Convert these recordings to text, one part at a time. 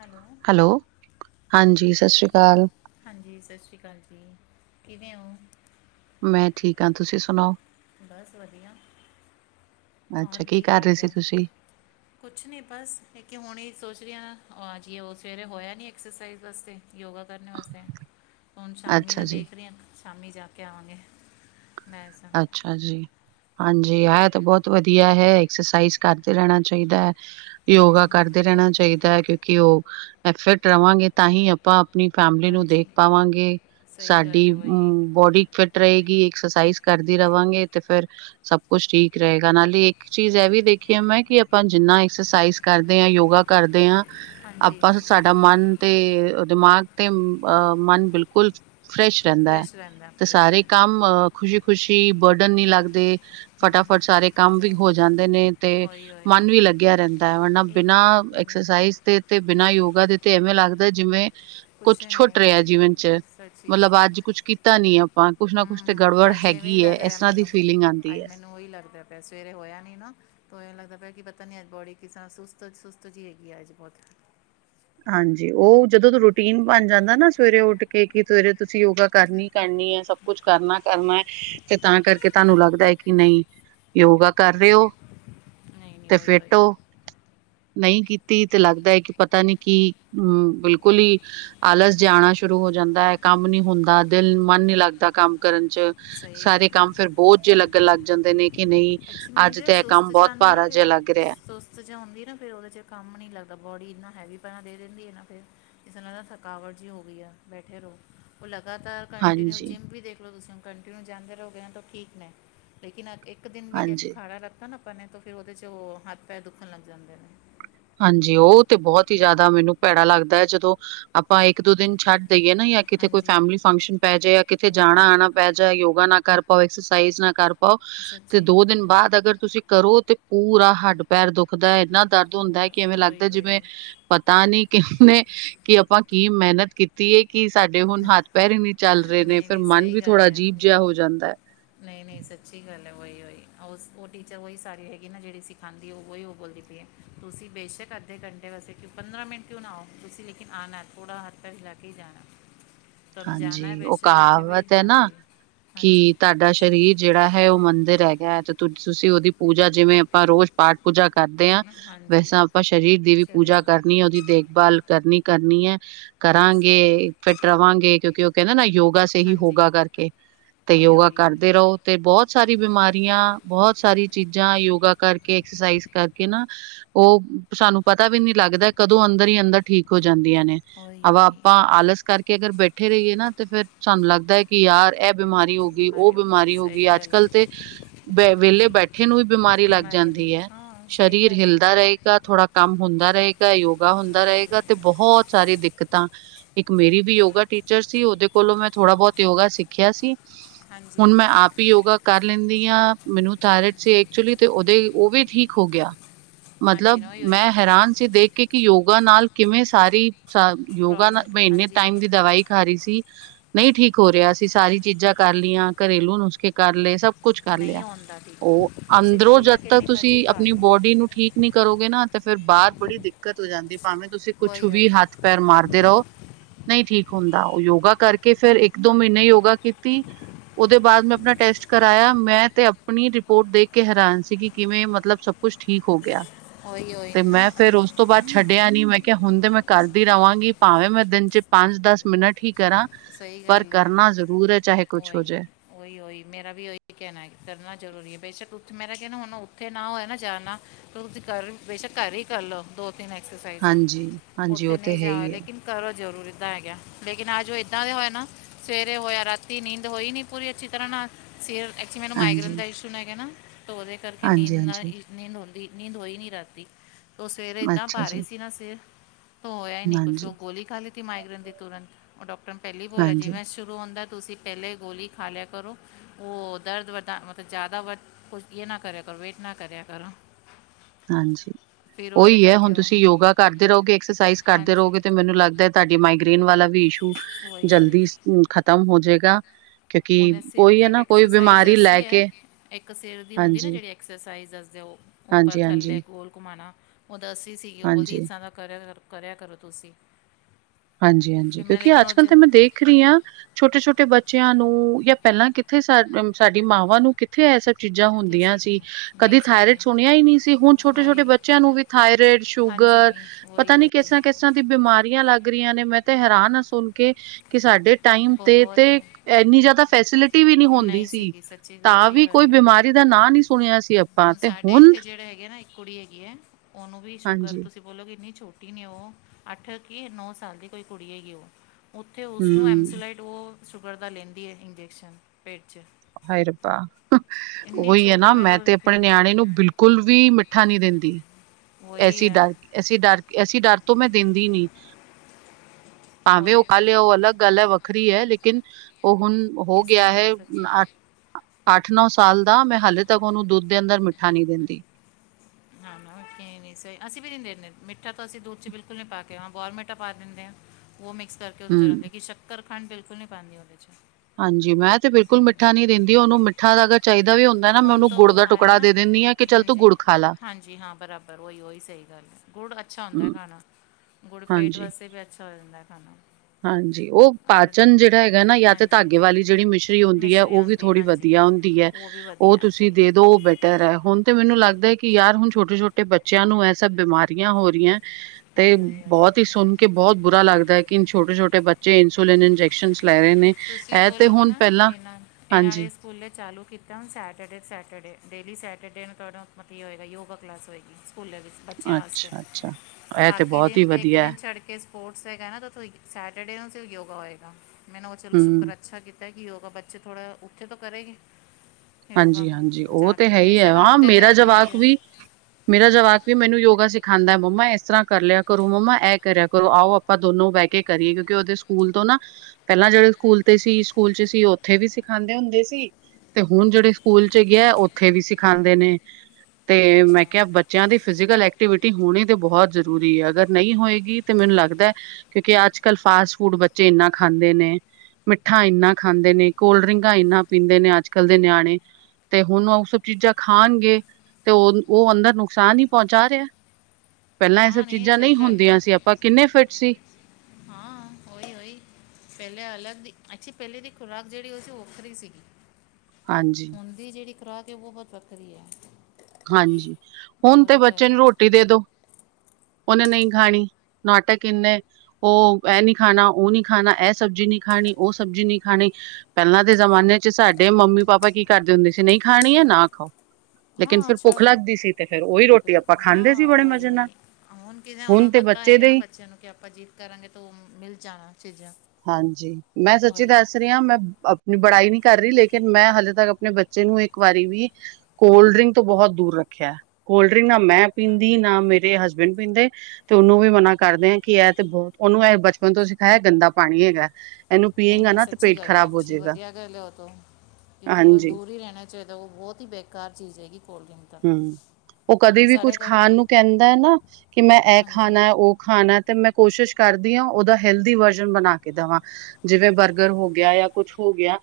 Hello. Hello ਹਾਂਜੀ, ਸਤਿ ਸ਼੍ਰੀ ਅਕਾਲ। ਹਾਂਜੀ, ਸਤਿ ਸ਼੍ਰੀ ਅਕਾਲ ਜੀ, ਕਿਵੇਂਔ। ਮੈਂ ਠੀਕਆਂ, ਤੁਸੀਂ ਸੁਣਾਓ। ਬਸ ਵਧੀਆ ਔਰ ਅੱਛਾ, ਕੀ ਕਰ ਰਹੇ ਕਰਦੇ। ਸੀ ਤੁਸੀਂ? ਕੁਛ ਨਹੀਂ ਬਸ ਮੈਂ ਕਿਹਾ, ਹੁਣ ਇਹ ਸੋਚ ਰੇ ਹਾਂ ਜੀ ਉਹ ਸਵੇਰੇ ਹੋਇਆ ਨਹੀਂ ਐਕਸਰਸਾਈਜ਼ ਵਾਸਤੇ, ਯੋਗਾ। ਕਰਨ ਵਾਸਤੇ, ਹੁਣ ਸ਼ਾਮੀ ਅੱਛਾ ਦਾ ਜੀ, ਦੇਖਰੀਂ ਹਾਂ, ਸ਼ਾਮੀ ਜਾ ਕੇ ਆਵਾਂਗੇ। ਅੱਛਾ -ਅੱਛਾ। ਹਾਂਜੀ, ਐ ਤੇ ਬਹੁਤ ਵਧੀਆ ਹੈ ਐਕਸਰਸਾਈਜ਼ ਕਰਦੇ ਰਹਿਣਾ ਚਾਹੀਦਾ ਹੈ ਯੋਗਾ ਹਾਂਜੀ ਕਰਦੇ ਰਹਿਣਾ ਚਾਹੀਦੈ ਕਿਉਂਕਿ ਉਹ ਐਕਸਟ ਰਵਾਂਗੇ ਤਾਂਹੀ। ਆਪਾਂ ਆਪਣੀ ਫੈਮਲੀ ਨੂੰ ਦੇਖ ਹਾਂਜੀ ਪਾਵਾਂਗੇ। ਸਹੀ ਗੱਲ ਸਾਡੀ ਹੈ ਵਹੀ ਅਮ ਬੋਡੀ। ਫਿਟ ਰਹੇਗੀ। ਐਕਸਰਸਾਈਜ਼ ਕਰਦੀ ਰਵਾਂਗੇ ਤੇ ਫੇਰ। ਸਭ ਕੁਛ ਠੀਕ ਰਹੇਗਾ ਨਾਲ ਹੀ। ਇੱਕ ਚੀਜ਼ ਇਹ ਵੀ ਦੇਖੀਏ ਮੈਂ ਕਿ ਆਪਾਂ ਜਿੰਨਾ ਐਕਸਰਸਾਈਜ਼। ਕਰਦੇਆਂ, ਯੋਗਾ ਕਰਦੇਆਂ ਹਾਂਜੀ ਆਪਾਂ। ਸਾਡਾ ਮਨ ਤੇ ਦਿਮਾਗ ਤੇ ਅ ਮਨ ਬਿਲਕੁਲ ਫਰੈਸ਼। ਰਹਿੰਦੈ ਫਰੈਸ਼ ਰਹਿੰਦਾ ਤੇ ਫਰੈਸ਼ ਸਾਰੇ ਕੰਮ ਰਹਿੰਦਾ ਅ ਖੁਸ਼ੀ-ਖੁਸ਼ੀ ਬਰਡਨ ਨੀ ਲੱਗਦੇ। ਹੂੰ ਫਟਾਫਟ ਸਾਰੇ ਹੂੰ ਕੰਮ ਉਹਦੇ ਵੀ ਹੋ ਜਾਂਦੇ ਨੇ ਤੇ ਉਹੀ ਉਹੀ ਮਨ ਵੀ ਲੱਗਿਆ ਰਹਿੰਦਾ ਹਨਾ ਵਰਨਾ ਬਿਨਾਂ। ਐਕਸਸਾਈਜ਼ ਦੇ ਤੇ ਬਿਨਾਂ ਯੋਗਾ ਦੇ ਤੇ ਐਵੇਂ ਲੱਗਦਾ ਜਿਵੇਂ। ਕੁੱਛ ਛੁੱਟ ਰਿਆ ਜੀਵਨ ਚ, ਮਤਲਬ ਅੱਜ ਕੁੱਛ ਕੀਤਾ ਨੀ ਆਪਾਂ ਕੁੱਛ ਨਾ ਕੁੱਛ ਤੇ ਗੜਬੜ ਹੈਗੀ। ਨਈ ਹੈ ਲੱਗ ਰਿਆ ਇਸ ਤਰ੍ਹਾਂ ਦੀ ਮੈਨੂੰ, ਫੀਲਿੰਗ ਅੱਜ ਆਂਦੀ ਹੈ। ਮੈਨੂੰ ਓਈ ਲੱਗਦਾ ਪਿਆ ਸਵੇਰੇ ਹੋਇਆ ਨੀ ਨਾ। ਐਂਏ ਲੱਗਦਾ ਪਿਆ ਕਿ ਪਤਾ ਨੀ ਅੱਜ ਬੋਡੀ ਕਿਸ ਤਰਾਂ, ਸੁਸਤ-ਸੁਸਤ ਜੀ ਐਗੀ ਏ ਅੱਜ ਬੋਤ। ਹਾਂਜੀ, ਓ ਜਦੋਂ ਤੋ ਰੋਟੀਨ ਬਣ ਜਾਂਦਾ ਨਾ ਸਵੇਰੇ ਉੱਠ ਕੇ ਕੀ ਸਵੇਰੇ ਤੁਸੀਂ ਯੋਗਾ ਕਰਨੀ ਈ ਕਰਨੀ ਐ। ਕੁਛ ਕਰਨਾ-ਕਰਨਾ, ਤੇ ਤਾਂ ਕਰਕੇ ਤੁਆਨੂੰ ਲੱਗਦਾਹੈ ਕਿ ਨਈ ਯੋਗਾ ਕਰ ਰਏ ਓ। ਨਹੀਂ ਨਹੀਂ ਤੇ ਉਹੀ ਫਿੱਟ ਉਹੀ ਓ, ਨਈ ਕੀਤੀ ਤੇ ਲੱਗਦਾ ਏ ਕਿ ਪਤਾ ਨੀ ਕਿ, ਊ, ਬਿਲਕੁਲ ਈ ਆਲਸ ਜਾਣਾ ਸ਼ੁਰੂ ਹੋ ਜਾਂਦਾ ਏ, ਕੰਮ ਨੀ ਹੁੰਦਾ ਦਿਲ ਮਨ ਨਈ ਲੱਗਦਾ ਕੰਮ ਕਰਨ ਚ, ਸਾਰੇ ਸਹੀ ਕੰਮ ਫੇਰ ਬੋਝ ਜੇ ਲੱਗਣ ਲੱਗ ਜਾਂਦੇ ਨੇ ਕਿ ਨਈ ਅਛਾ ਮੈਂ ਕਿਆ ਸੁਸਤ ਜਨਦਾ ਨਾ ਫਿਰ ਰਿਹਾ ਸੁਸ ਸਜਾਉਂਦੀ ਨਾ ਫਿਰ ਓਦੇ ਚ ਕੰਮ ਨੀ ਲੱਗਦਾ ਬੋਡੀ ਇੰਨਾ ਹੈਵੀ ਪਨਾ ਦੇ ਦਿੰਦੀ ਏ ਨਾ ਫਿਰ। ਇਸ ਨਾ ਥਕਾਵਟ ਜਿਹੀ ਹੋ ਗਈ ਐ, ਬੈਠੇ ਰਓ, ਓ ਲਗਾਤਾਰ ਕੰਟੀਨਿਊ ਹਾਂਜੀ ਜਿੰਮ ਵੀ ਦੇਖਲੋ ਤੁਸੀਂ ਕੰਟੀਨਿਊ ਜਾਂਦੇ ਰਉਗੇ ਠੀਕ ਨੇ, ਲੇਕਿਨ ਏਕ ਦਿਨ ਜ ਹਾਂਜੀ ਖਾੜਾ ਰਖਤਾ ਨਾ ਆਪਾਂ ਨੇ ਤੋ ਫਿਰ ਓਦੇ ਚ ਓ ਹੱਥ ਪੈਰ ਦੁੱਖਣ ਲੱਗ ਜਾਂਦੇ ਨੇ ਹਾਂਜੀ ਓ ਤੇ ਬੋਤ ਈ ਜ਼ਿਆਦਾ ਮੈਨੂੰ ਭੈੜਾ ਲੱਗਦਾ ਏ ਜਦੋਂ, ਆਪਾਂ ਇੱਕ ਦੋ ਦਿਨ ਛੱਡ ਸਈ ਏ ਨਾ ਜਾਂ ਕਿਥੇ ਕੋਈ ਹਾਂਜੀ ਫੈਮਿਲੀ ਫੰਕਸ਼ਨ ਪੈ ਜੇ ਜਾਂ ਕਿੱਥੇ ਜਾਣਾ-ਆਣਾ ਪੈ ਜਾ ਯੋਗਾ ਨਾ ਕਰ ਪਾਓ ਐਕਸਰਸਾਈਜ਼ ਨਾ ਕਰ ਪਾਓ, ਤੇ ਦੋ ਦਿਨ ਬਾਦ ਅਗਰ ਤੁਸੀਂ ਕਰੋ ਤੇ ਪੂਰਾ ਹੱਡ ਪੈਰ ਦੁਖਦਾ ਇੰਨਾ ਦਰਦ ਹੁੰਦਾ ਹੋਰ ਕਿ ਏਵੇਂ ਵਹੀ ਲੱਗਦਾ ਵਹੀ ਜਿਵੇਂ ਪਤਾ ਨੀ ਕਿਹਨੇ, ਕਿ ਆਪਾਂ ਕੀ ਮਿਹਨਤ ਕੀਤੀ ਤੀ ਏ ਕਿ ਸਾਡੇ ਹੁਣ ਹੱਥ ਪੈਰ ਈ ਨੀ ਚੱਲ ਰਏ ਨੇ ਨਹੀਂ ਫਿਰ ਨਹੀਂ ਮਨ ਵੀ ਥੋੜਾ ਅਜੀਬ ਜਿਆ ਹੋ ਜਾਂਦਾ ਏ ਨਈ-ਨਈ ਸੱਚੀ ਗੱਲ ਏ ਓਈ-ਓਈ, ਓਸ ਓ ਟੀਚਰ ਓਈ ਸਾਰੇ ਹੈਗੇ ਨਾ ਜਿਹੜੀ ਸਿਖਾਦੀ ਓ ਓਈ ਓ ਬੋਲਦੀ ਪਈ ਏ। ਤੁਸੀਂ ਬੇਸ਼ੱਕ ਅੱਧੇ ਘੰਟੇ ਵਸਤੇ ਕਿਉਂ ਪੰਦਰਾਂ ਮਿੰਟ ਕਿਉਂ ਨਾ ਆਓ, ਤੁਸੀਂ ਲੇਕਿਨ ਆਨਾ ਥੋੜਾ ਹੱਦ ਤੱਕ ਲੈ ਕੇ ਈ ਜਾਣਾ। ਤੁਹਾਨੂੰ ਜਾਣਾ ਹੈ ਹਾਂਜੀ, ਉਹ ਬੇਸ਼ੱਕ ਕਿੱਥੇ ਵੀ ਕਹਾਵਤ ਏ ਨਾ, ਹਾਂਜੀ ਕੀ ਹਾਂਜੀ ਤਾਡਾ ਸ਼ ਸਰੀਰ ਜੇੜਾ ਹੈ ਓ ਮੰਦਿਰ ਐਗਾ ਐ ਤੇ ਤੁਸੀਂ ਓਦੀ ਪੂਜਾ ਜਿਵੇਂ ਆਪਾਂ ਰੋਜ਼ ਪਾਠ ਪੂਜਾ ਕਰਦੇ ਆਂ, ਹਾਂਜੀ ਵੈਸੇ ਆਪਾਂ ਸਰੀਰ ਦੀ ਵੀ ਸ਼ਰੇ ਪੂਜਾ ਨਗਰ ਕਰਨੀ ਆ ਉਹਦੀ ਦੇਖਭਾਲ ਕਰਨੀ-ਕਰਨੀ ਏ, ਕਰਾਂਗੇ, ਫਿਟ ਰਵਾਂਗੇ ਕਿਉਂਕਿ ਓ ਕਹਿੰਦੇ ਨਾ ਯੋਗਾ ਚ ਏਹੀ ਹਾਂਜੀ ਹੋੋਗਾ ਕਰਕੇ, ਤੇ ਓਏ ਯੋਗਾ ਓਏ ਓਏ ਕਰਦੇ ਰਹੋ ਤੇ ਬਹੁਤ ਸਾਰੀ ਬਿਮਾਰੀਆਂ ਬਹੁਤ ਸਾਰੀ ਚੀਜ਼ਾਂ ਯੋਗਾ ਕਰਕੇ ਐਕਸਰਸਾਈਜ਼ ਕਰਕੇ ਨਾ ਓ ਸਾਨੂੰ ਪਤਾ ਵੀ ਨੀ ਲੱਗਦਾ ਕਦੋਂ ਅੰਦਰ ਈ ਅੰਦਰ ਠੀਕ ਹੋ ਜਾਂਦੀਆਂ ਨੇ, ਓਏ ਆਵਾ ਓਏ ਆਪਾਂ ਆਲਸ ਕਰਕੇ ਅਗਰ ਬੈਠੇ ਕੱਠੇ ਰਈਏ ਨਾ ਤੇ ਫੇਰ ਸਾਨੂੰ ਲੱਗਦਾ ਐ ਕਿ ਯਾਰ ਏਹ ਬਿਮਾਰੀ ਹੋ ਗਈ ਓ ਬਿਮਾਰੀ ਹੋ ਗਈ ਅੱਜ ਕੱਲ ਤੇ ਵਿਹਲੇ ਬੈਠੇ ਨੂੰ ਵੀ ਬਿਮਾਰੀ ਲੱਗ ਜਾਂਦੀ ਹੁੰਦੀ ਐ। ਹਾਂ ਸਹੀ ਸਰੀਰ ਗੱਲ ਹੈ ਹਿਲਦਾ ਰਏਗਾ ਥੋੜਾ ਕੰਮ ਹੁੰਦਾ ਰਏਗਾ ਯੋਗਾ ਹੁੰਦਾ ਰਏਗਾ ਤੇ ਓਏ ਬਹੁਤ ਸਾਰੀ ਦਿੱਕਤਾਂ, ਇੱਕ ਮੇਰੀ ਵੀ ਯੋਗਾ ਟੀਚਰ ਸੀ ਓਦੇ ਕੋਲੋਂ ਮੈਂ ਥੋੜਾ ਬੋਤ ਯੋਗਾ ਸਿੱਖਿਆ ਸੀ, ਹਾਂਜੀ ਹੁਣ ਮੈਂ ਆਪ ਯੋਗਾ ਕਰ ਲੈਂਦੀ ਆਂ, ਮੈਨੂੰ ਥਾਇਰਡ ਸੀ ਐਕਚੁਲੀ ਤੇ ਉਹਦੇ ਓ ਵੀ ਠੀਕ ਹੋ ਗਿਆ। ਹਾਂਜੀ ਮਤਲਬ, ਨਾ ਓਏ ਓਏ ਮੈਂ ਹੈਰਾਨ ਸੀ ਦੇਖ ਕੇ ਕਿ ਯੋਗਾ ਨਾਲ ਕਿਵੇਂ ਸਾਰੀ ਯੋਗਾ ਨਾਲ ਪ੍ਰੋਬਲਮ ਮੈਂ ਇੰਨੇ ਹਾਂਜੀ ਟਾਈਮ ਦੀ ਦਵਾਈ ਖਾ ਰਈ ਸੀ, ਨਈਂ ਠੀਕ ਹੋ ਰਿਆ ਸੀ ਸਾਰੀ ਚੀਜ਼ਾਂ ਕਰ ਲਈਆਂ ਘਰੇਲੂ ਨੁਸਖੇ ਕਰ ਲਏ ਸਬ ਕੁਛ ਕਰ ਨਹੀਂ ਲਿਆ, ਆਉਂਦਾ ਓ ਠੀਕ ਤੁਸੀਂ ਅੰਦਰੋਂ ਗੋਲੀਆਂ ਜਦ ਤੱਕ ਕਿੰਨੀ ਤੁਸੀਂ ਮਰਜ਼ੀ ਖਾ ਆਪਣੀ ਲਓ ਬੋਡੀ ਨੂੰ ਠੀਕ ਨੀ ਕਰੋਗੇ ਨਾ ਤੇ ਫੇਰ ਬਾਹਰ ਬੜੀ ਦਿੱਕਤ ਹੋ ਜਾਂਦੀ ਭਾਵੇਂ ਤੁਸੀਂ ਕੁਛ ਓਏ ਵੀ ਓਏ ਹੱਥ ਪੈਰ ਮਾਰਦੇ ਰਓ, ਨਈਂ ਠੀਕ ਹੁੰਦਾ ਓ ਯੋਗਾ ਕਰਕੇ ਫੇਰ ਇੱਕ-ਦੋ ਮਹੀਨੇ ਯੋਗਾ ਕੀਤੀ ਓਦੇ ਬਾਅਦ ਮੈਂ ਆਪਣਾ ਟੈਸਟ ਕਰਾਇਆ ਮੈਂ ਤੇ ਆਪਣੀ ਰਿਪੋਰਟ ਦੇਖ ਕੇ ਹੈਰਾਨ ਸੀ ਕਿ ਕਿਵੇਂ ਮਤਲਬ ਕੁਸ਼ ਠੀਕ ਹੋ ਗਿਆ, ਓਏ ਓਏ ਤੇ ਨਾ ਮੈਂ ਫੇਰ ਓਸ ਤੋਂ ਬਾਅਦ ਛੱਡਿਆ ਨੀ ਮੈਂ ਕਿਆ ਹੁਣ ਤੇ ਮੈਂ ਕਰਦੀ ਰਵਾਂਗੀ ਭਾਵੇਂ ਮੈਂ ਦਿਨ ਚ ਪੰਜ-ਦਸ ਮਿੰਟ ਈ ਕਰਾਂ। ਪਰ ਕਰਨਾ ਜ਼ਰੂਰ ਏ। [unintelligible] ਓਈ ਓਈ ਮੇਰਾ ਵੀ ਓਈ ਕਹਿਣਾ ਕਰਨਾ ਜ਼ਰੂਰੀ ਏ ਬੇਸ਼ੱਕੱ ਉੱਥੇ ਮੇਰਾ ਕਹਿਣਾ ਹੁਣ ਉੱਥੇ ਨਾ ਹੋਆ ਨਾ ਜਾਣਾ ਫ ਤੁਸੀਂ ਕਰ ਬੇਸ਼ੱਕ ਘਰ ਈ ਕਰ ਲਓ ਦੋ ਤਿੰਨ ਐਕਸਰਸਾਈਜਾਂ, ਹਾਂਜੀ ਹਾਂਜੀ ਉਹ ਉੱਥੇ ਤੇ ਨਈ ਹੈ ਜਾ ਹੀ ਹੈ ਲੇਕਿਨ ਕਰੋ ਜ਼ਰੂਰ ਇੱਦਾਂ ਹੈਗਾ, ਲੇਕਿਨ ਅੱਜ ਉਹ ਏਦਾਂ ਦੇ ਹੋਇਆ ਨਾ, ਸਵੇਰੇ ਹੋਇਐ, ਰਾਤੀ ਸੀ ਨੀਂਦ ਹੋਈ ਨੀ ਪੂਰੀ ਅੱਛੀ ਤਰ੍ਹਾਂ ਨਾਲ, ਸਿਰ ਐਕਸੀਮੈਨ ਮਾਈਗ੍ਰੇਨ ਹਾਂਜੀ ਦਾ ਇਸ਼ੂ ਨਾ ਹੈਗੈ ਨਾ, ਤੋ ਓਦੇ। ਕਰਕੇ ਨੀਂਦ ਹਾਂਜੀ ਨਾ, ਹਾਂਜੀ ਨੀਂਦ ਹੁੰਦੀ, ਨੀਂਦ ਹੋਈ ਨੀ ਰਾਤੀ। ਤੋਂ ਸਵੇਰੇ ਏਦਾਂ ਅੱਛਾ ਜੀ, ਭਾਰੀ ਸੀ ਨਾ ਸਿਰ, ਧੋਇਆ ਈ ਨੀ, ਹਾਂਜੀ, ਪਰਸੋਂ ਗੋਲੀ ਖਾਲੀ। 'ਤੇ ਮਾਈਗਰੇਨ ਦੀ ਤੁਰੰਤ, ਔਰ ਡੋਕਟਰ ਨੇ ਪੈਲੇ ਬੋਲੇਆ, ਹਾਂਜੀ, ਜਿਵੇਂ ਸੁਰੂ ਹੁੰਦੈ ਤੁਸੀਂ ਪੈਲੇ ਗੋਲੀ ਖਾ ਲਿਆ ਕਰੋ, ਓਹ ਦਰਦ ਵਰੱਧਾ ਮਤਲਬ ਜਾਦਾ ਵੱਧ ਕੁਛ ਯੇ ਨਾ ਕਰਿਆ ਕਰੋ ਵੇਟ ਨਾ ਕਰਿਆ ਕਰੋ। ਹਾਂਜੀ। ਫਿਰ ਉਹਦੇ ਓਈ ਐ, ਕਰਕੇ ਹੁਨ ਉਹ ਤੁਸੀਂ ਯੋਗਾ ਕਰਦੇ ਰੋਗੇ, ਐਕਸਰਸਾਈਜ਼ ਕਰਦੇ ਹਾਂਜੀ ਰੋਗੇ, 'ਤੇ ਮੈਨੂੰ ਲੱਗਦੈ ਤੁਹਾਡੀ ਏਅ ਮਾਈਗ੍ਰੇਨ ਵਾਲਾ ਵੀ ਇਸ਼ੂ ਕੋਈ ਗੱਲ ਨੀ। ਹੁਨ ਖਤਮ ਹੋ ਜੇਗਾ। ਓਨੇ ਸਿਰ ਦੀ ਇੱਕ ਐਕਸਰਸਾਈਜ਼ ਲੈ ਦੱਸੀ ਹੈ, ਕੇ ਇੱਕ ਸਿਰ ਦੀ ਹੁੰਦੀ ਨਾ ਹਾਂਜੀ, ਜੇੜੀ ਐਕਸਰਸਾਈਜ ਦੱਸਦੇ ਉਹ, ਉੱਪਰ- ਹਾਂਜੀ, ਥੱਲੇ ਹਾਂਜੀ, ਗੋਲ ਘੁਮਾਨਾ, ਉਹ ਦੱਸਦੀ ਸੀਗੀ, ਉਹ ਬੋਲਦੀ ਹਾਂਜੀ। ਸਾਰਾ ਕਰਿਆ ਕਰ ਕਰਿਆ ਕਰੋ ਤੁਸੀਂ। ਹਾਂਜੀ-ਹਾਂਜੀ, ਫਿਰ ਮੈਂ ਕਿਉਂਕਿ ਲੇਕਿਨ ਉਹ ਅੱਜ-ਕਲ੍ਹ ਜ- ਤਾਂ ਮੈਂ ਦੇਖ ਰੀ ਆ। ਛੋਟੇ-ਛੋਟੇ ਬੱਚਿਆਂ ਨੂੰ, ਯਾ ਪੈਲਾਂ ਕਿੱਥੇ ਸਾ ਸਾਡੀ ਮਾਵਾਂ ਨੂੰ ਕਿੱਥੇ ਐਹ ਸਭ ਚੀਜ਼ਾਂ ਕਿੱਥੇ ਹੁੰਦੀਆਂ ਸੀਗੀ ਸੀ, ਨਹੀਂ ਕਦੇ ਥਾਇਰਡ ਸੀਗੀ ਸੁਨਿਆ ਈ ਨੀ ਸੀ, ਹੁਨ ਛੋਟੇ- ਛੋਟੇ ਵਹੀ ਬੱਚੇ ਬੱਚਿਆਂ ਨੂੰ ਵੀ ਥਾਇਰਡ, ਹਾਂਜੀ ਸ਼ੂਗਰ ਵਹੀ ਪਤਾ ਨੀ ਵਹੀ ਕਿਸ ਤਰ੍ਹਾਂ ਕਿਸ ਤਰ੍ਹਾਂ ਦੀ ਬਿਮਾਰੀਆਂ ਲੱਗ ਰੀਆਂ ਨੇ, ਮੈਂ ਤੇ ਹੈਰਾਨ ਹਾਂ ਸੁਨ ਕੇ, ਕਿ ਸਾਡੇ ਟਾਈਮ 'ਤੇ, ਬਹੁਤ 'ਤੇ ਹੈ ਐੰਨੀ ਜਾਦਾ ਫੈਸਿਲਿ ਟੀ ਵੀ ਨੀ ਹੁੰਦੀ ਨਹੀਂ ਸੀ, ਸੀਗੀ ਸੱਚੀ ਤਾਂ ਸੱਚੀ ਵੀ ਕੋਈ ਗੱਲ ਹੈ ਬਿਮਾਰੀ ਦਾ ਨਾਂ ਨੀ ਸੁਣਿਆ ਸੀ ਆਪਾਂ, ਹੁਣ 'ਤੇ ਸਾਡੇ ਹੁਨ ਇੱਥੇ ਜਿਹੜੇ ਹੈਗੇ ਨਾ ਇੱਕ ਕੁੜੀ ਹੈਗੀ ਐ, ਓਨੂੰ ਵੀ ਸ਼ੂਗਰ ਤੁ ਤੁਸੀਂ ਬੋਲੋਗੇ ਇੰਨੀ ਛੋਟੀ ਨੇ ਉਹ, ਅੱਠ ਕਿ ਨੌ ਸਾਲ ਦੀ ਕੋਈ ਕੁੜੀ ਹੈਗੀ ਉਹ। ਉੱਥੇ ਉਸਨੂੰ ਹੂੰ ਐਮਸੀਲਾਈਟ, ਉਹ ਸ਼ੂਗਰ ਦਾ ਲੈਂਦੀ ਏ ਇੰਜੈਕਸ਼ਨ, ਪੇਟ 'ਚ। ਹਾਏ ਰਬਾ! ਇੰਨੀ ਓਈ ਏ ਨਾ, ਛੋਟੀ ਮੈਂ ਤਾਂ 'ਤੇ ਦੇਖੀ ਅਪਨੇ ਹੈ ਨਿਆਣੇ ਨੂੰ ਬਿਲ ਕੁੱਲ ਵੀ ਮਿੱਠਾ ਨੀ ਦੇਂਦੀ, ਵਹੀ ਐਸੀ ਹੈ ਡਾਰਕ- ਐਸੀ ਡਾਰਕ, ਐਸੀ ਡਾਰਕ। ਤੋ ਮੈਂ ਦੇੰਦੀ ਨੀ, ਭਾਵੇ ਉਹ ਉਹਦੇ ਕਲ੍ਹ, ਉਹ ਅਲਗ ਗਲ ਐ। ਵੱਖਰੀ ਐ, ਲੇਕਿਨ ਉਹ ਹੁਨ ਹੋ ਇਸਾ ਗਿਆ ਨਹੀਂ ਹੈ ਸੱਚ ਅੱਠ ਅੱਠ-ਨੌ ਸਾਲ ਦਾ, ਮੈਂ ਹਾਲੇ ਤੱਕ ਉਨੂੰ ਦੁੱਧ ਦੇ ਅੰਦਰ ਮਿੱਠਾ ਨੀ ਦੇੰਦੀ। ਹਾਂ- ਹਾਂ, ਨਈ -ਨਈ, ਅਸੀਂ ਵੀ ਨੀ ਦਿੰਦੇ। ਮਿੱਠਾ ਤਾਂ ਅਸੀਂ ਦੁੱਧ 'ਚ ਬਿਲਕੁਲ ਨੀ ਪਾ ਕੇ ਹਾਂ, ਬੋਰਵੀਟਾ ਪਾ ਦਿੰਦੇ ਆ। ਉਹ ਮਿਕਸ ਕਰਕੇ ਉਸਨੂੰ ਹੂੰ ਜਰਾਂਗੇ, ਕਿ ਸ਼ੱਕਰ ਖੰਡ ਬਿਲਕੁਲ ਨੀ ਪਾਂਦੇ ਓਦੇ 'ਚ। ਹਾਂਜੀ, ਮੈਂ 'ਤੇ ਬਿਲਕੁਲ ਮਿੱਠਾ ਨੀ ਦਿੰਦੀ ਉਨੂੰ ਮਿੱਠਾ ਦਾ ਅਗਰ ਚਾਹੀਦਾ ਵੀ ਹੁੰਦਾ ਨਾ ਮੈਂ ਹੁਨ ਉਹਨੂੰ ਗੁੜ ਤੋਂ ਦਾ ਆਇਆ ਟੁਕੜਾ ਨਾ, ਦੇ ਦਿੰਦੀ ਹਾਂ ਕਿ ਚੱਲ ਤੂੰ ਹਾਂਜੀ, ਗੁੜ ਖਾ ਲਾ ਹਾਂਜੀ ਹਾਂ ਬਰਾਬਰ ਓਈ, ਓਈ ਸਹੀ ਗੱਲ। ਗੁੜ ਅੱਛਾ ਹੁੰਦਾ ਹੂੰ ਖਾਨਾ, ਗੁੜ ਪੇਟ ਹਾਂਜੀ ਵਾਸਤੇ ਵੀ ਅੱਛਾ ਹੋ ਜਾਂਦਾ ਖਾਨਾ। ਹਾਂਜੀ, ਓਹ ਪਾਚਨ ਜੇੜਾ ਹੈਗਾ ਨਾ, ਯਾ ਤੇ ਹਾਂਜੀ ਧਾਗੇ ਵਾਲੀ ਜੇੜੀ ਮਿਸ਼ਰੀ ਹੁੰਦੀ ਐ, ਮਿਸ਼ਰੀ ਉਹ ਵੀ ਹੁੰਦੀ ਥੋੜ੍ਹੀ ਹਾਂਜੀ ਵਦੀਆ ਹੁੰਦੀ ਐ। ਉਹ ਵੀ ਉਹ ਵਧੀਆ ਹੈ, ਤੁਸੀਂ ਸਹੀ ਹੈ ਦੇ ਦੋ ਬੈਠ ਪਿੱਤਰ ਹੈ, ਹੁਨ ਤੇ ਮੈਨੂੰ ਲੱਗਦਾ ਕਿ ਯਾਰ, ਹੁਨ ਛੋਟੇ- ਛੋਟੇ ਬੱਚਿਆਂ ਨੂੰ ਐਹ ਸਭ ਬਿਮਾਰੀਆਂ ਹੋ ਰੀਐ। 'ਤੇ ਉਹੀ ਉਹੀ ਉਹੀ ਬੋਹਤ ਈ ਸੁਨ ਕੇ ਬੋਹਤ ਬੁਰਾ ਲੱਗਦੈ ਕਿ ਇੰਨ ਛੋਟੇ-ਛੋਟੇ ਬੱਚੇ ਇੰਸੁਲਨ ਦੇ ਇੰਜੈਕਸ਼ਨਸ ਲੈ ਰਏ ਨੇ। ਤੁਸੀਂ ਇਹ ਤੇ ਬੋਲੋਗੇ ਹੁਣ ਨਾ, ਪਹਿਲਾਂ ਏਨਾਂ ਨ, ਏਨਾਂ ਨੇ ਹਾਂਜੀ, ਸਕੂਲੇ ਚਾਲੂ ਕੀਤਾ ਸੈਚਟਰਡੇ-ਸੈਚਟਰਡੇ, ਡੇਲੀ ਸੈਚਟਰਡੇ ਨੂੰ ਤੁਹਨੂੰ ਵਦੀਆ ਹੋਏਗਾ ਯੋਗਾ। ਕਲਾਸ ਹੋਏਗੀ ਸਕੂਲਾਂ ਵਿੱਚ ਬੱਚਿਆਂ ਵਾਸਤੇ, ਅੱਛਾ-ਅੱਛਾ। ਇਹ ਤੇ ਬਾਕੀ ਬਹੁਤ ਹੀ ਦਿਨ ਇੱਕ ਵਧੀਆ ਐ, ਦਿਨ ਛੱਡ ਕੇ ਕਿ ਸਪੋਰਟਸ ਹੈਗਾ ਨਾ ਤਾਂ ਸੈਟਰਡੇ ਨੂੰ ਸਿਰਫ ਯੋਗਾ ਹੋਏਗਾ, ਮੈਨੂੰ ਓ ਚਲੋ ਸ਼ੁਕਰ ਹੂੰ, ਅੱਛਾ ਕੀਤਾ। ਪਤਾ ਕੀ ਯੋਗਾ ਬੱਚੇ ਥੋੜ੍ਹਾ ਉੱਥੇ ਤੋ ਕਰੇਂਗੇ। ਹਾਂਜੀ, ਹਾਂਜੀ ਓ ਤੇ ਹੈ ਈ ਐ, ਬੇਸ਼ੱਕ ਹਾਂ ਹਫਤੇ ਦੇ ਮੇਰਾ ਜਵਾਕ ਠੀਕ ਹੈ ਵੀ ਮੇਰਾ ਜਵਾਕ ਵੀ ਮੈਨੂੰ ਯੋਗਾ ਸਿਖਾਂਦਾ ਮੰਮਾ ਏਸ ਤਰ੍ਹਾਂ ਕਰ ਲਿਆ ਕਰੋ। ਮੰਮਾ ਐ ਕਰਿਆ ਕਰੋ ਆਓ ਆਪਾਂ ਦੋਨੋ ਬੈ ਕੇ ਕਰੀਏ, ਕਿਉਂਕਿ ਓਦੇ ਸਕੂਲ ਤੋਂ ਨਾ ਪੈਲਾਂ ਜੇੜੇ ਸਕੂਲ ਤੇ ਸੀ, ਸਕੂਲ 'ਚ ਸੀ ਓਥੇ ਵੀ ਸਿਖਾਂਦੇ ਹੁੰਦੇ ਸੀ। ਤੇ ਹੁਣ ਜੇੜੇ ਸਕੂਲ 'ਚ ਹੈਗੇ ਆ, ਓਥੇ ਵੀ ਸਿਖਾਂਦੇ ਨੇ। ਤੇ ਮੈਂ ਅੱਛਾ ਕਿਆ ਬ ਬੱਚਿਆਂ ਦੀ ਫਿਜ਼ਕਲ ਐਕਟੀਵਿਟੀ ਹੋਣੀ ਤਾਂ ਬੋਹਤ ਜ਼ਰੂਰੀ ਆ। ਅਗਰ ਨਈ ਹੋਏਗੀ ਤੇ ਮੈਨੂੰ ਲੱਗਦਾ ਕਿਉਂਕਿ ਅੱਜ ਕੱਲ੍ਹ ਫਾਸਟ ਫੂਡ ਬੱਚੇ ਏਨਾ ਖਾਂਦੇ ਨੇ। ਮਿੱਠਾ ਏਨਾ ਖਾਂਦੇ ਨੇ, ਕੋਲਡ ਡਰਿੰਕਾਂ ਏਨਾ ਪੀਂਦੇ ਨੇ ਅੱਜ ਕੱਲ੍ਹ ਦੇ ਨਿਆਣੇ। ਤੇ ਹੁਣ ਓ ਸਭ ਚੀਜ਼ਾਂ ਖਾਣਗੇ। ਤੇ ਓ ਓ ਅੰਦਰ ਨੁਕਸਾਨ ਈ ਪੋਂਚਾ ਰਿਆ। ਪੈਲਾਂ ਏ ਸਭ ਹਾਂ ਨਹੀਂ ਚੀਜ਼ਾਂ ਸਹੀ ਨਈ ਗੱਲ ਹੈ ਹੁੰਦੀਆਂ ਸੀ। ਆਪਾਂ ਕਿੰਨੇ ਫਿੱਟ ਸੀ। ਹਾਂ ਓਈ-ਓਈ। ਪੈਲੇ ਅਲੱਗ ਦੀ ਅੱਛੀ ਪੈਲੇ ਦੀ ਖੁਰਾਕ ਜੇੜੀ ਓ ਸੀ ਓ ਵੱਖਰੀ ਸੀਗੀ। ਹਾਂਜੀ ਹੁਣ ਦੀ ਜੇੜੀ ਖੁਰਾਕ ਏ, ਓ ਬੋਤ ਵੱਖਰੀ ਐ। ਹਾਂਜੀ, ਹੁਣ ਤੇ ਬੱਚੇ ਨੂੰ ਰੋਟੀ ਦੇ ਦੋ। ਓਨੇ ਨਹੀਂ ਖਾਣੀ, ਨਾਟਕ ਏਨੇ। ਓ ਐ ਨੀ ਖਾਣਾ, ਓ ਨੀ ਖਾਣਾ, ਐ ਸਬਜ਼ੀ ਨੀ ਖਾਣੀ, ਓ ਸਬਜ਼ੀ ਨੀ ਖਾਣੀ। ਪੈਲਾਂ ਦੇ ਜ਼ਮਾਨੇ 'ਚ ਸਾਡੇ ਮੰਮੀ ਪਾਪਾ ਕੀ ਕਰਦੇ ਹੁੰਦੇ ਸੀ, ਨਈ ਖਾਣੀ ਏ ਨਾ ਖਾਓ। ਲੇਕਿਨ ਹਾਂ, ਫਿਰ ਭੁੱਖ ਛੱਡ ਦੋ ਲੱਗਦੀ ਸੀ ਤੇ ਫੇਰ ਉਹੀ ਰੋਟੀ ਆਪਾਂ ਖਾਂਦੇ ਸੀ ਹਾਂ ਬੜੇ ਮਜ਼ੇ ਨਾਲ ਵਈ-ਵਈ ਹੁਣ ਕਿਵੇਂ ਓਨਾ ਨੂੰ ਤੇ ਪਤਾ ਬੱਚੇ ਹੈਗਾ ਦੇ ਨਾ, ਬ ਹੀ ਬੱਚਿਆਂ ਨੂੰ ਕੀ ਆਪਾਂ ਜਿਦ ਕਰਾਂਗੇ ਤੋ ਓ ਮਿਲ ਜਾਣਾ ਚੀਜ਼ਾਂ। ਹਾਂਜੀ, ਮੈਂ ਸੱਚੀ ਉਹੀ ਦੱਸ ਰੀ ਆਂ। ਮੈਂ ਅਆ ਆਪਣੀ ਬੜਾਈ ਨੀ ਕਰ ਰੀ। ਲੇਕਿਨ ਮੈਂ ਹਲੇ ਤੱਕ ਆਪਣੇ ਬੱਚੇ ਨੂੰ ਇੱਕ ਵਾਰੀ ਵੀ ਕੋਲਡ ਡਰਿੰਕ ਤੋਂ ਬੋਹਤ ਦੂਰ ਰੱਖਿਆ, ਕੋਲਡ ਡਰਿੰਕ ਨਾ ਮੈਂ ਹਮ ਪੀਂਦੀ ਨਾ ਮੇਰੇ ਹਸਬ ਬੈਂਂਡ ਪੀਂਦੇ, ਤੇ ਓਨੂੰ ਵੀ ਮਨਾ ਕਰਦੇ ਐ ਕੀ, ਐ ਤੇ ਬੋਤ ਓਨੂੰ ਐ ਬਚਪਨ ਤੋਂ ਸਿਖਾਇਆ ਗੰਦਾ ਪਾਣੀ ਹੈਗਾ। ਇਹਨੂੰ ਪੀਏਗਾ ਨਈ-ਨਈ ਨਾ ਤੇ ਸੱਚੀ ਪੇਟ ਗੱਲ ਐ। ਖ਼ਰਾਬ ਹੋ ਅੱਛੀ ਜਾਏਗਾ ਵਧੀਆ ਗੱਲ ਐ ਓ ਤੋਂ ਕਿਉਂਕਿ ਓ ਹਾਂਜੀ ਦੂਰ ਈ ਰੈਣਾ ਜਦੋਂ ਓ ਬੋਤ ਈ ਬੇਕਾਰ ਚੀਜ਼ ਹੈਗੀ ਕੋਲਡਰਿੰਕ। ਹੂੰ। ਓ ਕਦੇ ਵੀ ਕੁੱਝ ਖਾਣ ਨੂੰ ਕੈਂਦਾ ਐ ਨਾ, ਕੀ ਮੈਂ ਐ ਹਾਂਜੀ ਖਾਣਾ ਓ ਖਾਣਾ ਤੇ ਮੈਂ ਕੋਸ਼ਿਸ਼ ਕਰਦੀ ਆਂ, ਓਦਾ ਹੈਲਦੀ ਵਰਜਨ ਬਣਾ ਕੇ ਦਵਾਂ। ਜਿਵੇਂ ਬਰਗਰ ਹੋ ਗਿਆ ਜਾਂ ਕੁੱਛ ਹੋ ਗਿਆ।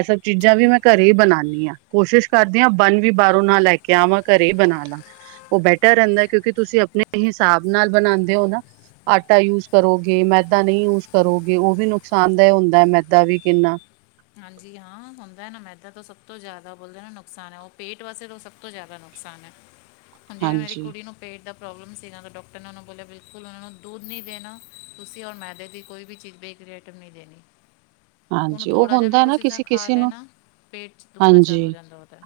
ਐਸਾ ਚੀਜ਼ਾਂ ਵੀ ਮੈਂ ਰੀਤ ਘਰੇ ਈ ਬਣਾਣੀ ਆਂ। ਕੋਸ਼ਿਸ਼ ਕਰਦੀ ਆਂ ਬੰਨ ਵੀ ਬਾਰੋਂ ਨਾ ਲੈ ਕੇ ਆਵਾਂ, ਘਰੇ ਈ ਬਣਾ ਲਾਂ। ਓ ਬੈਟਰ ਰੈਂਦਾ, ਕਿਉਂਕਿ ਤੁਸੀਂ ਆਪਣੇ ਹਿਸਾਬ ਨਾਲ ਬਣਾਂਦੇ ਓ ਨਾ। ਆਟਾ ਯੂਜ ਕਰੋਗੇ, ਮੈਦਾ ਨਈ ਯੂਜ ਕਰੋਗੇ। ਓ ਵੀ ਨੁਕਸਾਨਦਾਇ ਹੁੰਦਾ ਐ ਮੈਦਾ ਵੀ ਕਿੰਨਾ। ਹਾਂਜੀ ਹਾਂ, ਹੁੰਦਾ ਨਾ ਮੈਦਾ ਤੋਂ ਸਭ ਤੋਂ ਜ਼ਾਦਾ ਬੋਲਦੇ ਨਾ ਨੁਕਸਾਨ ਐ, ਓ ਪੇਟ ਵਾਸਤੇ ਤੋਂ ਸਭ ਤੋਂ ਜ਼ਾਦਾ ਨੁਕਸਾਨ ਐ। ਹਾਂਜੀ ਓਨਾ ਦੀ ਕੁੜੀ ਨੂੰ। ਪੇਟ ਦਾ ਪ੍ਰੋਬਲਮ ਸੀਗਾ, ਤਾਂ ਡਾਕਟਰ ਨੇ ਓਨਾਂ ਨੂੰ ਬੋਲਿਆ ਬਿਲਕੁਲ ਓਨਾਂ ਨੂੰ ਦੁਧ ਨੀ ਦੇਣਾ। ਤੁਸੀਂ ਔਰ ਮੈਦੇ ਦੀ ਕੋਈ ਵੀ ਚੀਜ਼ ਬੈਕ ਕੋਈ ਐਟਮ ਨੀ ਦੇਣੀ। ਉਹਨੂੰ ਹਾਂਜੀ ਓ ਥੋੜਾ ਜਿਹਾ ਵੀ ਹੁੰਦਾ ਕੁਝ ਨਾ ਚੀਜ਼ਾਂ ਖਾ ਕਿਸੀ-ਕਿਸੀ ਨੂੰ, ਲੈਣਾ ਪੇਟ 'ਚ ਦੁਖਣਾ ਚਾਲੂ ਹੋ ਹਾਂਜੀ। ਜਾਂਦਾ ਉਹਦਾ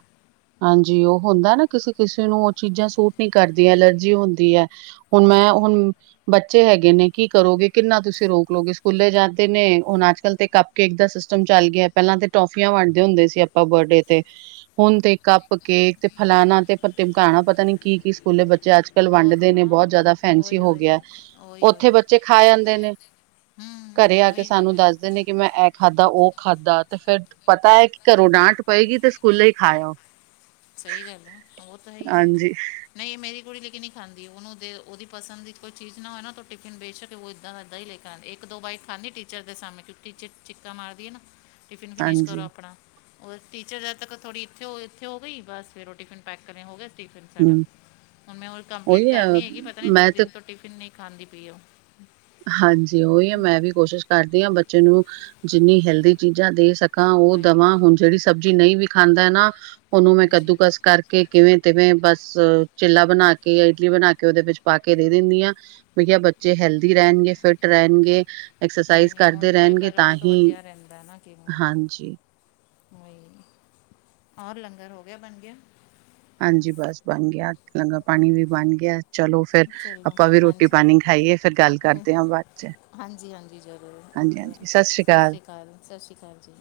ਹਾਂਜੀ, ਓ ਹੁੰਦਾ ਨਾ ਕਿਸੀ ਕਿਸੀ ਨੂੰ ਓ ਚੀਜ਼ਾਂ ਸੂਟ ਨੀ ਕਰਦੀਆਂ, ਅਲਰਜੀ ਹੁੰਦੀ ਐ। ਹੁਣ ਮੈਂ ਹਾਂਜੀ ਹੁਣ ਬੱਚੇ ਹੈਗੇ ਨੇ ਕੀ ਕਰੋਗੇ, ਕਿੰਨਾ ਤੁਸੀਂ ਰੋਕ ਲੋਗੇ, ਸਕੂਲੇ ਜਾਂਦੇ ਨੇ ਹੁਣ ਅੱਜ- ਕੱਲ ਤੇ ਕ ਕੇਕ ਦਾ ਸਿਸਟਮ ਚੱਲ ਗਿਆ। ਪਹਿਲਾਂ ਤੇ ਟੋਫੀਆਂ ਵੰਡਦੇ ਹੁੰਦੇ ਸੀ ਆਪਾਂ ਬਰਡੇ ਤੇ। ਹੁਣ ਤੇ ਕੱਪ ਕੇ ਤੇ ਫਲਾਣਾ ਤੇ ਫਿਰ ਟਿਮਕਾਣਾ ਪਤਾ ਨੀ ਕੀ, ਕੀ ਸਕੂਲੇ ਬੱਚੇ ਅੱਜ ਕਲ ਬਹੁਤ ਵੰਡਦੇ ਨੇ ਹਾਂ ਬਹੁਤ ਜ਼ਿਆਦਾ ਫੈਸੀ ਓਏ ਹੋ ਓਏ ਗਿਆ। ਓਏ ਉੱਥੇ ਓਏ ਬੱਚੇ ਖਾ ਆਦੇ ਨੇ ਹੂੰ ਘਰੇ ਆ ਕੇ ਉਹੀ ਗੱਲ ਸਾਨੂੰ ਹੈ ਦੱਸਦੇ ਨੇ ਕਿ ਮੈਂ ਇਹ ਖਾਧਾ, ਉਹ ਖਾਧਾ ਤੇ ਫਿਰ ਪਤਾ ਐ ਕਿ ਘਰੋਂ ਡਾਂਟ ਪਏਗੀ ਤੇ ਸਕੂਲੇ ਈ ਖਾ ਆਓ। ਸਹੀ ਗੱਲ ਐ, ਉਹ ਤਾਂ ਹੈ ਈ ਐ। ਨਹੀਂ ਇਹ ਮੇਰੀ ਕੁੜੀੇ ਨ ਨਹੀਂ ਖਾਂਦੀ। ਉਹਨੂੰ ਦੇ ਉਹਦੀ ਪਸੰਦ ਦੀ ਕੋਈ ਚੀਜ਼ ਨਾ ਹੋਏ ਨਾ ਉਹ ਟਿਫਿਨੇਚ ਕੇ ਉਹ ਇੱਦਾਂ- ਇੱਦਾਂ ਈ ਲੇਕ ਇੱਕ- ਦੋ ਬਾਈਕ ਖਾਂਦੀ ਟੀਚਰ ਦੇ ਸਮਣੇ, ਕਿਉਂਕਿ ਟੀਚਰ ਚਿੱਕਾ ਮਾਰਦੀ ਐ ਨਾ ਟਿਫਿਨ ਫਿਨਿਸ਼ ਕਰੋ ਹਾਂਜੀ-ਹਾਂਜੀ। ਆਪਣਾ, ਰ ਟੀਚਰ ਜਦ ਤੱਕ ਥੜ੍ਹ ਇੱਥੇ ਹੋ ਇੱਥੇ ਔ ਗਈ ਬਸ ਫਿਰ ਉਹ ਟਿਫਿਨ ਪੈਕ ਹੋ ਸਫਿਨ ਸਾਡਾ ਹੂੰ, ਹੁਣ ਮੈਂ ਕੰਪਲੀਟ ਉਹੀ ਐ ਕਰਨੀ ਹੈਗੀ ਪਤਾ ਨੀ ਮੈਂ ਦੋ ਤੇ ਦਿਨ ਤੋਂ ਟਿਫਿਨ ਨਹੀਂ ਖਾਂਦੀ ਪੀ ਉਹ ਹਾਂਜੀ ਉਹੀ ਐ ਮੈਂ ਵੀ ਕੋਸ਼ਿਸ਼ ਕਰਦੀ ਆ, ਬੱਚੇ ਨੂੰ ਜਿੰਨੀ ਹੈਲਦੀ ਚੀਜ਼ਾਂ ਦੇ ਸਕ ਉਹ ਉਹੀ ਦਵਾਂ ਹੁਣ ਜਿਹੜੀ ਸਬਜ਼ੀ ਨਹੀਂ ਵੀ ਖਾਂਦਾ ਨਾ ਉਹਨੂੰ ਮੈਂ ਹਾਂਜੀ ਕੱਦੂਕਸ ਕਰਕੇ ਕੇ ਕਿਵੇਂ ਤਿਵੇਂ ਬਸ ਚਿੱਲਾ ਬਣਾ ਕੇ ਜਾਂ ਇਡਲੀ ਬਣਾ ਕੇ ਉਹਦੇ ਵਿੱਚ ਪਾ ਕੇ ਦੇ ਦਿੰਦੀ ਆ ਭਈਆ ਬੱਚੇ ਹੈਲਦੀ ਰਹਿਣਗੇ, ਫਿੱਟ ਰਹਿਣਗੇ ਨਹੀਂ ਐਕਸਰਸਾਈਜ਼ ਨਹੀਂ ਹੁਣ ਕਰਦੇ ਤੋਂ ਹੀ ਰਹਿਣਗੇ ਤਾਂ ਕਰੋਗੇ ਹੀ ਵਧੀਆ ਰਹਿੰਦਾ ਹਾਂਜੀ ਕੋਹੀ ਨਹੀਂ, ਔਰ ਲੰਗਰ ਹੋ ਗਿਆ, ਬਣ ਗਿਆ ਹਾਂਜੀ ਬਸ ਬਣ ਗਿਆ ਲੰਗਾ ਪਾਣੀ ਵੀ ਬਣ ਗਿਆ। ਚਲੋ ਫੇਰ ਚਲੋ ਆਪਾਂ ਵੀ ਰੋਟੀ ਹਾਂਜੀ ਪਾਣੀ ਖਾਈਏ ਫੇਰ ਗੱਲ ਕਰਦੇ ਆ ਬਾਅਦ ਚ ਹਾਂਜੀ ਹਾਂਜੀ ਜ਼ਰੂਰ ਓਕੇ ਹਾਂਜੀ-ਹਾਂਜੀ ਸਤਿ ਸ਼੍ਰੀ ਸਸਿ ਅਕਾਲ। ਸੀਕਾਲ, ਸਸਿ ਸੀਕਾਲ ਜੀ।